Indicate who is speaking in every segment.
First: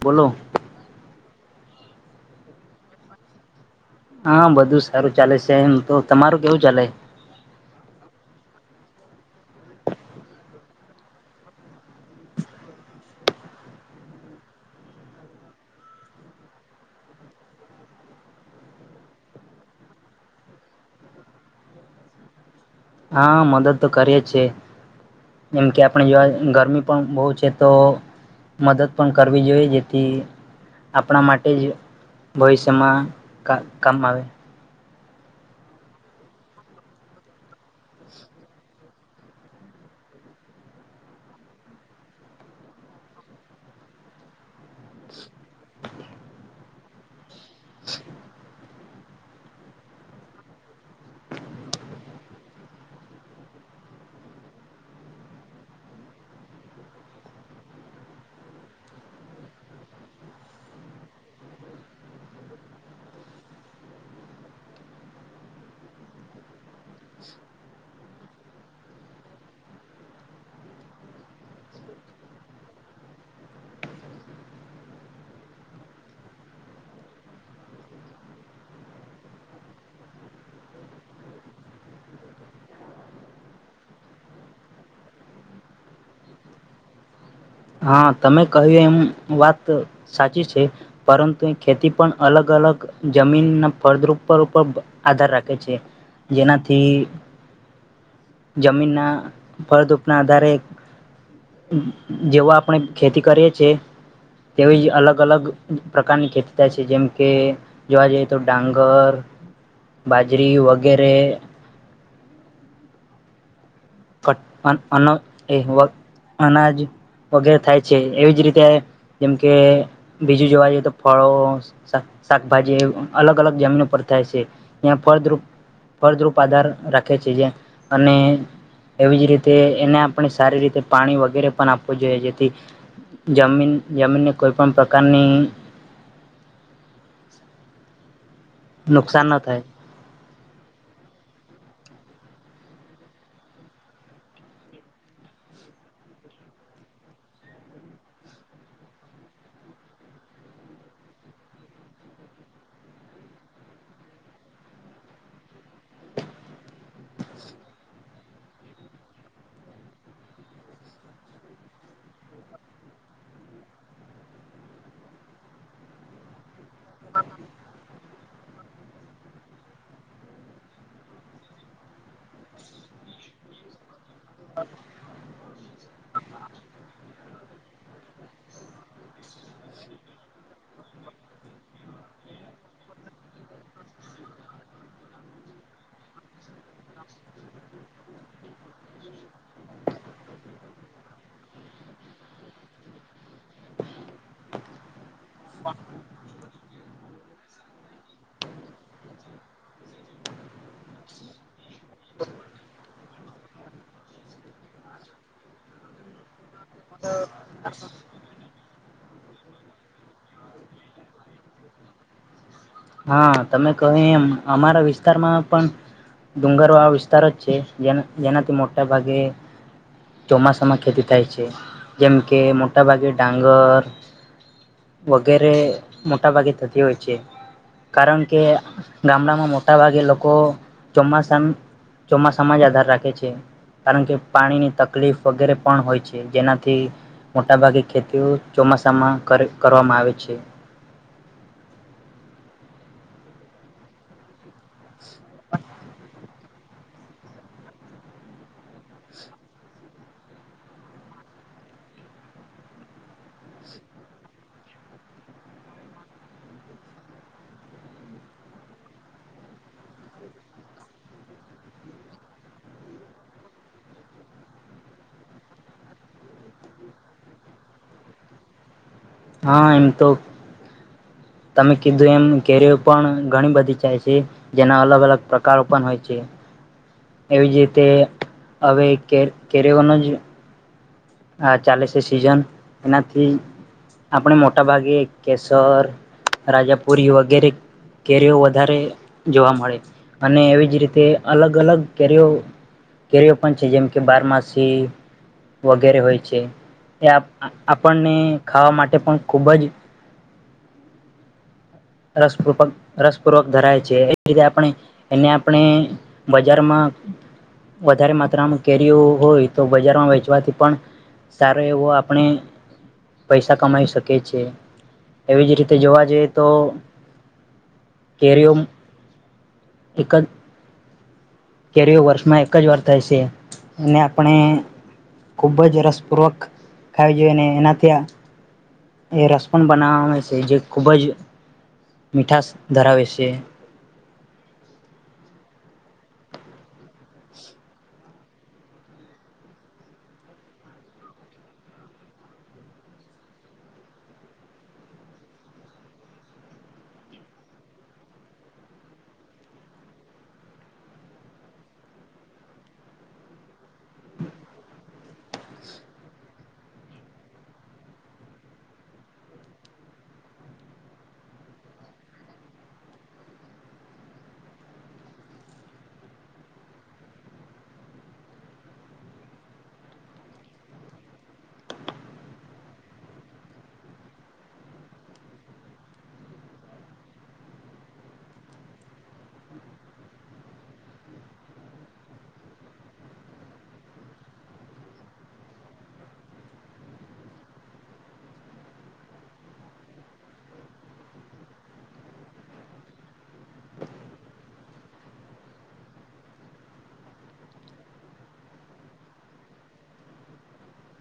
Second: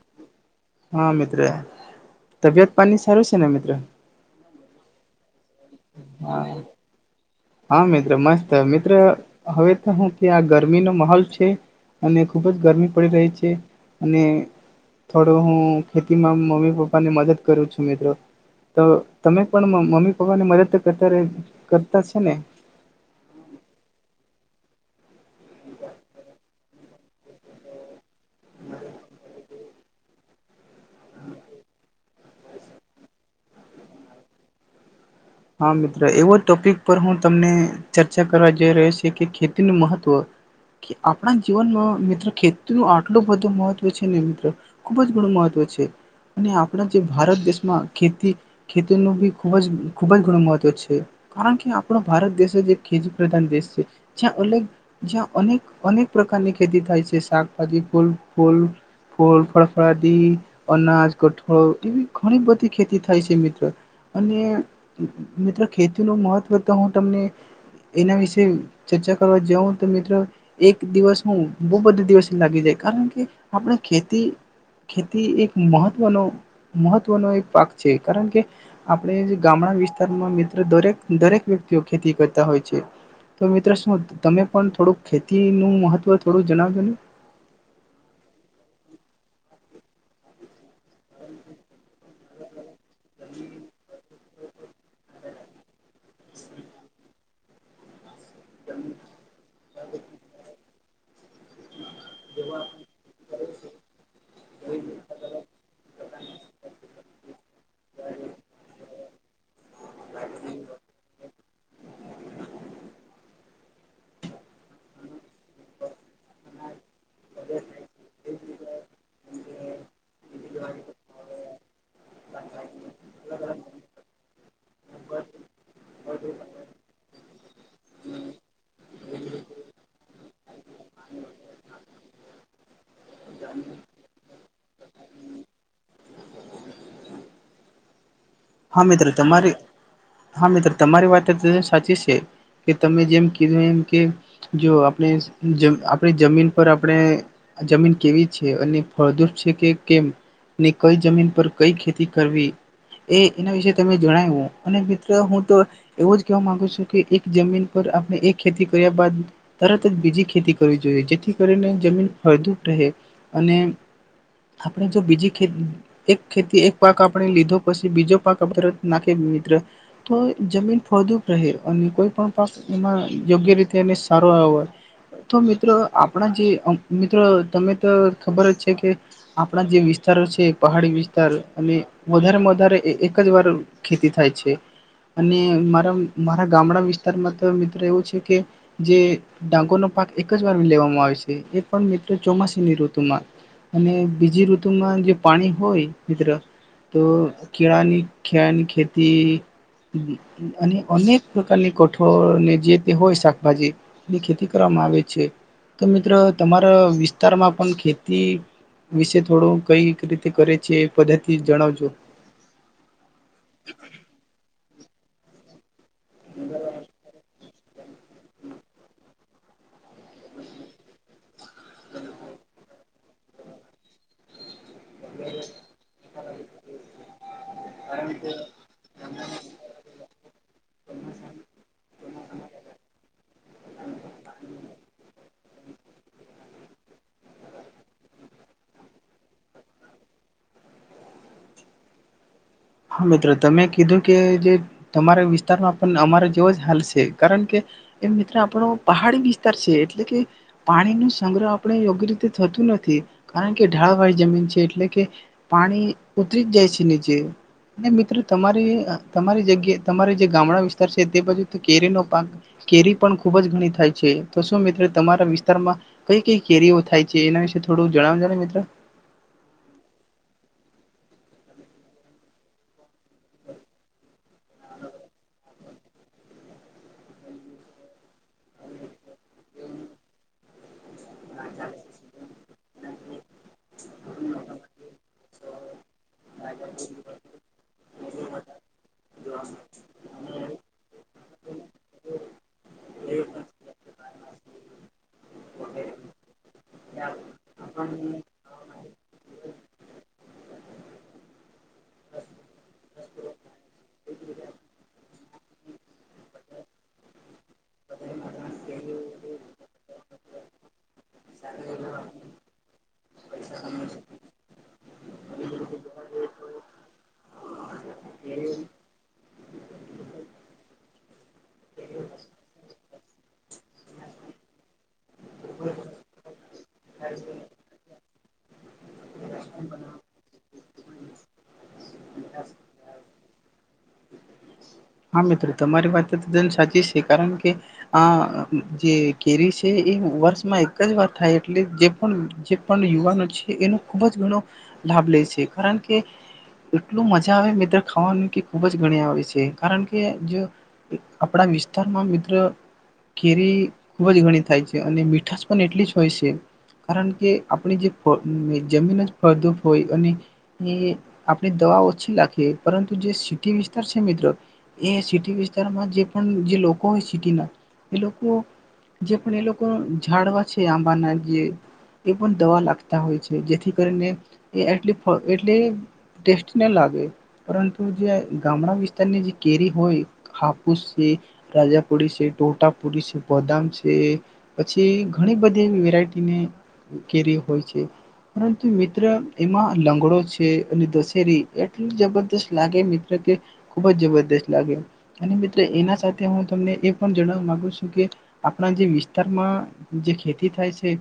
Speaker 1: બોલો.
Speaker 2: ત્ર તબિયત પાની સારું છે ને મિત્ર?
Speaker 1: હા બધું સારું ચાલે શ. [unintelligible] તો તમારું
Speaker 2: હા
Speaker 1: કેવું ચાલે? [inaudible]
Speaker 2: ત મિત્ર હવે તો હું કે આ ગરમીનો મહોલ છે અને ખૂબ જ ગરમી પડી રહી છે અને થોડો હું ખેતીમાં મમ્મી પપ્પાને મદદ કરું છું મિત્રો તો તમે પણ મ-મમ્મી પપ્પાને મદદ ત કરતા રઈ કરતા છે ને
Speaker 1: હા મદદ તો કરીએ જ છે. [inaudible] જેમ કે આપણે યય ગરમી પણ બૌ છે તો મદદ પણ કરવી જોઈએ જેથી આપણા માટે જ ભવિષ્યમાં કા-કામ આવે.
Speaker 2: હા મિત્ર એવો ટોપિક પર હું તમને ચર્ચા કરવા જઈ રહ્યો છ કે ખેતીનું મહત્વ કે આપણા જીવનમાં મિત્ર ખેતીનું આટલું બધું મહત્વ છે ને મિત્રો ખુબ જ ઘણું મહત્વ છે અને આપણા જે ભારત દેશ માં ખેતી ખેતીનું બી ખૂબ જ ખૂબ જ ઘણું મહત્વ છે કારણ કે આપણો ભારત દેશ જ એક ખેજી પ્રધાન દેશ છે. જ્યાં અલગ જ્યાં અનેક અનેક પ્રકારની ખેતી થાય છે શાકભાજી, ફૂલ-ફૂલ, ફૂલ, ફળફળાદી, અનાજ, કઠોળ એવી ઘણી બધી ખેતી થાય છે મિત્ર અને મિ-મિત્ર ખેતીનું મહત્વ તો હું તમને એના વિશે ચર્ચા કરવા જઉં તો મિત્રો એક દિવસ હું બૌ બધું દિવસ લાગી જાય કારણ કે આપણે ખેતી ખેતી એક મહત્વનો મહત્વનો એક પાક છે કારણ કે આપણે જે ગામડા વિ સ્તર મિત્ર દરેક દરેક વ્યક્તિઓ ખેતી કરતા હોય છે તો મિત્ર શું ત-તમે પણ થોડું ખેતીનું મહત્વ થોડું જણાવજો ને.
Speaker 1: હા તમે કહ્યું એમ વાત સાચી છે પરંતુ એ ખેતી પણ અલગ અલગ જમીનના ફળદૂપ પર-ઉપર-પ આધાર રાખે છે. જેનાથી જમીન ના ફળદરૂપ ના આધારે [inaudible] જેવો આપણે ખેતી કરીએ છીએ તેવી જ અલગ અલગ પ્રકારની ખેતી થાય છે જેમકે જોવા જઈએ તો ડાંગર બાજરી વગેરે [unintelligible] અન એહવાટ અનાજ વગેરે થાય છે. એવી જ રીતે જેમકે બીજું જોવા જઈએ તો ફળો સ-શાક-શાકભાજી અલગ અલગ જમીન પર થાય છે ઈયા ફળદુપ ફળદ્રુપ આધાર રાખે છે જે અને એવી જ રીતે એને આપણે સારી રીતે પાણી વગેરે પણ આપવું જોઈએ જેથી જમીન જમીનને કોઈ પણ પ્રકારની [inaudible]
Speaker 2: હા મિત્રો
Speaker 1: નુકસાન ન
Speaker 2: તમારી
Speaker 1: થાય
Speaker 2: [inaudible] હા મિત્રો તમારી વાત તજ સાચી છે કે તમે જેમ કીધું એમ કે જો આપણે જ આપણી જમીન પર આપણે જમીન કેવી છે અને ફળદૂપ છે કે કેમ ને કઈ જમીન પર કઈ ખેતી કરવી એ એના વિશે તમે જણાઈવું અને મિત્ર હું તો એવો જ કહેવા મામાંગુ છું કે એક જમીન પર આપણે એક ખેતી કર્યા બાદ તરત જ બીજી ખેતી કરવી જોઈએ જેથી કરીને જમીન ફળદુ રહે અને આપણે જો બીજી ખેત એક ખેતી એક પાક આપણે લીધો પશી બીજો પાક [unintelligible] નાખે મિત્ર તો જમીન ફળદુપ રહે અને કોઈ પણ પાક એમાં યોગ્ય રીતે એ સારો આવ હોય તો મિત્રો આપણા જે અં મિત્રો તમે તો ખબર જ છે કે આપણા જે વિસ્તારો છે પહાડી વિસ્તાર અને વધારે મ વધારે એ-એ-એક જ વાર ખેતી થાય છે અને મારા મારા ગામડા વિસ્તારમાં તો મિત્ર એવું છે કે જે ડાંગોરનો પાક એક જ વાર લેવામાં આવે છે એ પણ મિત્ર ચોમાસીની ઋતુમાં અને બીજી ઋતુમાં જો પાણી હોય મિત્ર તો કેળાની ખ્યાણી ખેતી ઉમ્મ ઉમ્મ અને અનેક પ્રકારની કઠોળને જે તે હોય શાકભાજી એની ખેતી કરવામાં આવે છે. તો મિત્રો તમારા વિસ્તારમાં પણ ખેતી વિશે થોડું કઈ ક રીતે કરે છે એ પદ્ધતિ જણાવજો.
Speaker 1: હા તમે કહેએમ અમારા વિસ્ વિસ્તારમાં પણ ડુંગર આ વિસ્તાર જ છે જે જેનાથી મોટા ભાગે ચોમાસામાં ખેતી થાય છે. જેમ કે મો ગટાભાગી ડંગર વગેરે મોટા ભાગે થતી હોય છે. કારણ કે ગામડામાં મોટા ભાગે લોકો ચોમાસા ચોમાસામાં જ આધાર રાખે છે કારણ કે પાણીની તકલીફ વગેરે પણ હોય છે જેનાથી મોટાભાગે ખેતીઓ ચોમાસામાં કરવામાં આવે છે.
Speaker 2: હા મિત્રો તમે કીધું કે જે તમારા વિસ્તારમાં પણ અમારે તેવ જ હાલ છે કારણ કે એ મિત્ર આપણો પહાડી વિસ્તાર છે એટલે કે પાણી ન સંગ્રહ આપણે યોગ્ય રીતે થતું નથી કારણ કે ઢાળવાળી જમીન છે એટલે કે પાણી ઉતરી જ જાય છે ની જેે મિત્રો તમારી તમારી જગ્યાએ તમારી જે ગામડા વિસ્તાર છે તે બાજુ કેરીનો પાક કેરી પણ ખુબ જ ઘણી થાય છે તો શું મિત્ર તમારા વિસ્તારમાં કઈ કઈ કેરીઓ થાય છે એના વિશે થોડું જણાવ જો ને મિત્રો.
Speaker 1: હા એમ તો તમે કીધું એમ કેરીઓ પણ ઘણી બધી થાય છે. જેના અલગ અલગ પ્રકાર પ્રકારો પણ હોય છે. એવી જ રીતે હવે કે કેરીઓનો જ હ ચાલે સે સિઝન. એનાથી આપણે મોટાભાગે કેસર રાજાપુરી વગેરે કેરીઓ વધારે જોવા મળે અને એવી જ રીતે અલગ અલગ કેરીઓ કેરીઓ પણ છે જેમ કે કે બારમાસી વ ગેરે હોય છે એ આપણને ખાવા માટે પણ ખૂબ જ રસ પૂર્વક રસપૂર્વક ધરાવે છે એ રીતે આપણે એને આપણે બજારમાં વધારે માત્રામાં કેરીઓ હોય તો બજારમાં વેચવાથી પણ સારો એવો આપણે પૈસા કમાઈ શકીએ છેએ એવી જ રીતે જોવા જઈએ તો કેરીઓ મ એક જ કેરી વર્ષમાં એક જ વાર થાય છે અને આપણે ખુબ જ રસપૂર્વક ખાવી જોઈએ ને એના ત્યાં એ રસ પણ બનાવે છે જે ખૂબ જ મીઠાશ ધરાવે છે.
Speaker 2: હા મિત્રો તમારી વાત તદ્દન સાચી છે કારણ કે આ જે કેરી છે એ વર્ષમાં એક જ વાર થાય એટલે જે પણ જે પણ યુવાનો છે એનો ખૂબ જ ઘણો લાભ લે છે કારણ કે એટલું મજા આવે મિત્ર ખાવાનું કે ખૂબ જ ઘણી આવે છે. કારણ કે જો આપણા વિસ્તારમાં મિત્ર કેરી ખૂબ જ ઘણી થાય છે અને મીઠાશ પણ એટલી જ હોય છે કારણ કે આપણી જે જમીન જ ફળદૂપ હોય અને એ આપણે દવા ઓછી રાખીએ પરંતુ જે સિટી વિસ્તાર છે મિત્ર એ સિટી વિસ્તારમાં જે પણ જે લોકો હોય સિટીના એ લોકો જે પણ એ લોકો ઝડવા છે આંબાના જે એ પણ દવા લાગતા હોય છે જેથી કરીને એ એટલે ટેસ્ટ ના લાગે પરંતુ જે ગામડા વિસ્તારની જે કેરી હોય હાપુસ છે રાજાપુરી છે ટોટાપુરી છે બદામ છે પછી ઘણી બધી એવી વેરાયટીની કેરી હોય છે પરંતુ મિત્ર એમાં લંગડો છે અને દશેરી એટલી જબરદસ્ત લાગે મિત્ર કે ખૂબ જ જબર મિત્ર એના સાથે હું તમને એ પણ જણાવવા મામાંગુ છું કે આપણા જે વિસ્તારમાં જે ખેતી થાય છે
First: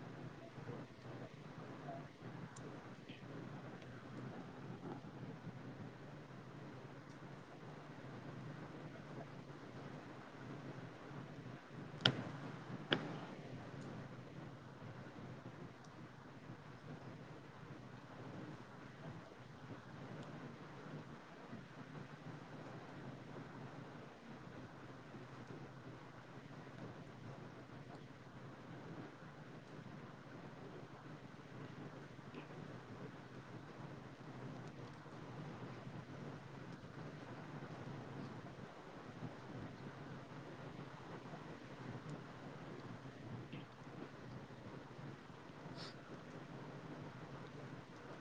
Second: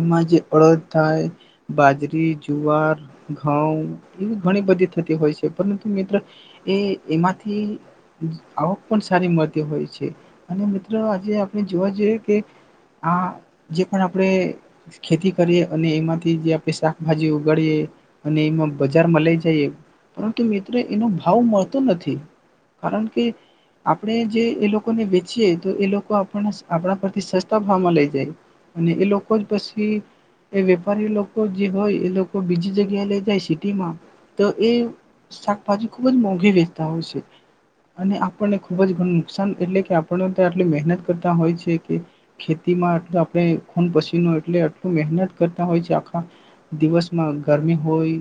Speaker 2: એમાં જે અડદ થાય, બાજરી, જુવાર, ઘઉં એવી ઘણી બધી થતી હોય છે પરંતુ મિત્ર એ એમાંથી આવક પણ સારી મળતી હોય છે અને મિત્રો આજે આપણે જોવા જઈએ કે આ જે પણ આપણે ખેતી કરીએ અને એમાંથી જે આપણે શાકભાજી ઉગાડીએ અને એમાં બજારમાં લઈ જઈએ પરંતુ મિત્રો એનો ભાવ મળ નથી કારણ કે આપણે જે એ લોકોને વેચીએ તો એ લોકો આપને આપણા પરથી સસ્તા ભાવમાં લઈ જાય અને એ લોકો જ પછી એ વેપારી લોકો જે હોય એ લોકો બીજી જગ્યાએ લઈ જાય સિટીમાં તો એ શાકભાજી ખુબ જ મોંઘી વેચ અને આપણને ખુબ જ ઘણું નુકસાન એટલે કે આપણે આટલી મહેનત કરતા હોય છે કે ખેતીમાંટ આપણે ખૂન પછી એટ આટલ મહેનત કરતા હોય છે આખા દિવસમાં ગરમી હોય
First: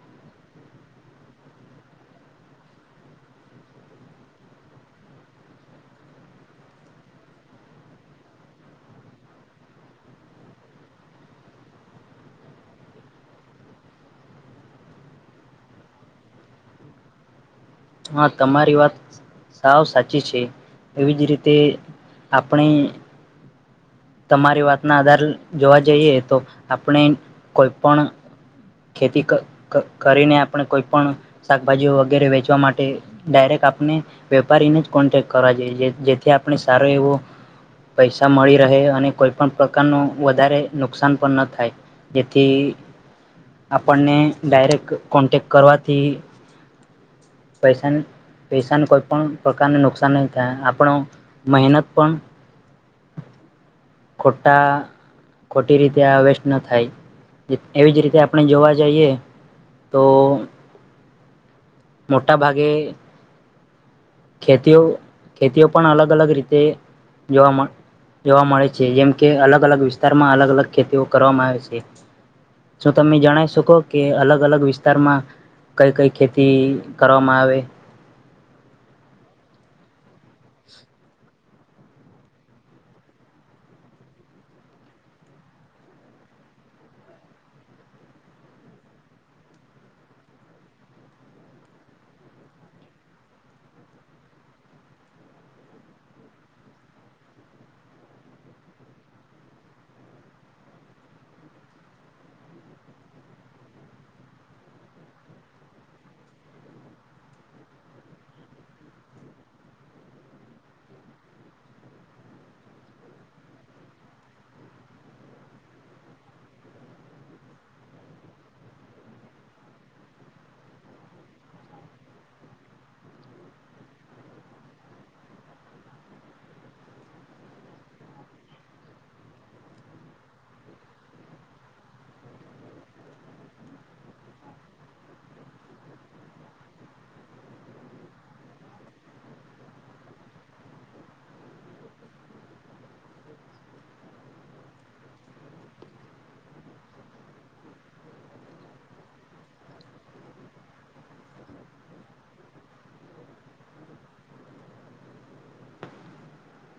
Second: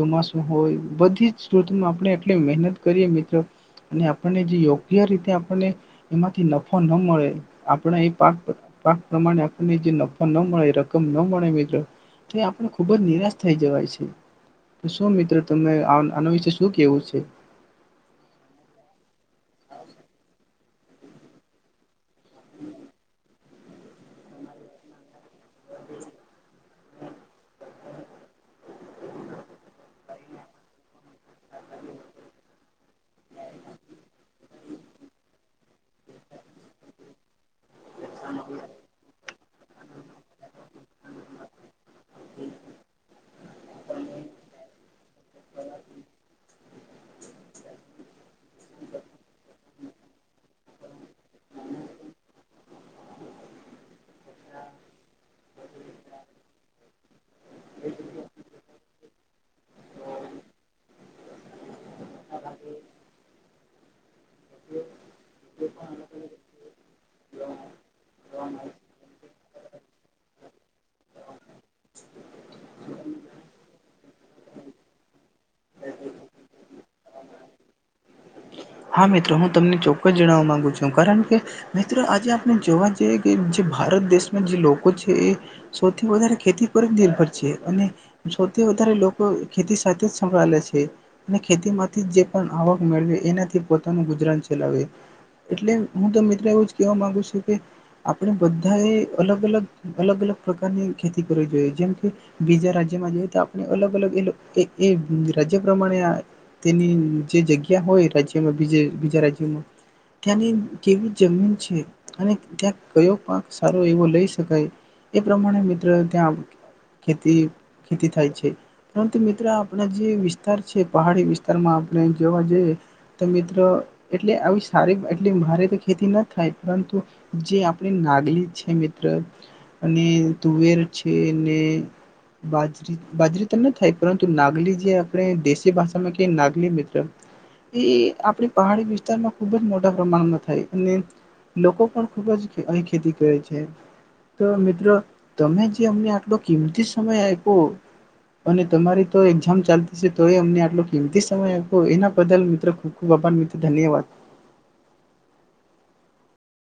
Speaker 2: ચોમાસું હોય બધી જમાં આપણે એટલી મહેનત આપણને જે યોગ્ય રીતે આપણને એમાંથી નફા ન મળે આપણા એ પાક પાક પ્રમાણે આપણને જે નફો ન મળે રકમ ન મળે મિત્રો તો આપણે ખુબ જ નિરાશ થઈ જવાય છે શું મિત્ર ત આના વિશે શું કેવું છે.
Speaker 1: હા તમારી વાત સાવ સાચી છે. એવી જ રીતે આપણી તમારી વાતના આધાર જોવા જઈએ તો આપણે કોઈ પણ ખેતી કરીને આપણે કોઈ પણ શાકભાજી વગેરે વેચવા માટે ડાયરેક્ટ આપણે વેપારીને જ કોન્ટેક્ટ કરવા જોઈએ જેથી આપણે સારો એવો પૈસા મળી અને કોઈ પણ પ્રકાર ન વધારે નુકસાન પણ ન થાય. જેથી આપણને ડાયરેક્ટ કોન્ટેક્ટ કરવાથી પૈસા પૈસાને કોઈ પણ પ્રકારને નુકસાન નહી થાય આપણો મહેનત પણ ખોટા ખોટી રીતે આ વેસ્ટ ન થાય એવી જ રીતે આપણે જોવા જઈએ તો મોટાભાગે ખેતીઓ ખેતીઓ પણ અલગ અલગ રીતે જોવા મળ જોવા મળે છે જેમ કે અલગ અલગ વિસ્તારમાં અલગ અલગ ખેતીઓ કરવામાં આવે છે શું તમે જણ શકો કે અલગ અલગ વિસ્તારમાં કઈ કઈ ખેતી કરવામાં આવે.
Speaker 2: હા મિત્રો હું તમને ચોક્કસ જણાવવા માંગુ છું કારણ કે મિત્રો આજે આપણે જોવા જઈએ કે જે ભારત દેશમાં જે લોકો છે એ સૌથી વધારે ખેતી પર જ નિર્ભર છે અને સૌથી વધારે લોકો ખેતી સાથે જ સંભાલે છે અને ખેતી માંથી જે પણ આવક મેળવે એના પોનું ગુજરાન ચલાવે એટલે હું તો મિત્ર એવું જ કેવા માંગુ છું કે આપણે બધા એ અલગ અલગ અલગ અલગ પ્રકારની ખેતી કરવી જોઈએ જેમ કે બીજા રાજ્યમાં જોઈએ તો આપણે અલગ અલગ એ રાજ્ય પ્રમાણે તેની જે જગ્યા હોય રજ બીજા રાજ્યોમાં ત્યાંની કેવી જમીન છે અને ત્યાં કયો પાક સારો એવો લઈ શકાય એ પ્રમાણે મિત્ર ત્યાં ખેતી ખેતી થાય છે પરંતુ મિત્ર આપણા જે વિસ્તાર છે પહાડી વિસ્તારમાં આપણે જેવા જે મ્ર એટલે આવી સારી એટલે મારે તો ખેતી ન થાય પરંતુ જે આપણી નાગલી છે મિત્ર અને તુવેર છે ને બાજરી બાજરી તો ન થાય પરંતુ નાગલી જે આપણે દેશી ભાષામાં કે નાગલી મિત્ર એ આપણી પહાડી વિસ્તારમાં ખૂબ જ મોટા પ્રમાણમાં થાય અને લોકો પણ ખૂબ જ ખેતી કરે છે તો મિત્રો તમે જે અમને આટલો કિંમતી સમય આપો અને તમારી તો એક્ઝામ ચાલતી છે તો એ અમને આટલો કિંમતી સમય આપો એના બદલ મિત્રો ખૂબ ખૂબ અભાન મિત્ર ધન્યવાદ.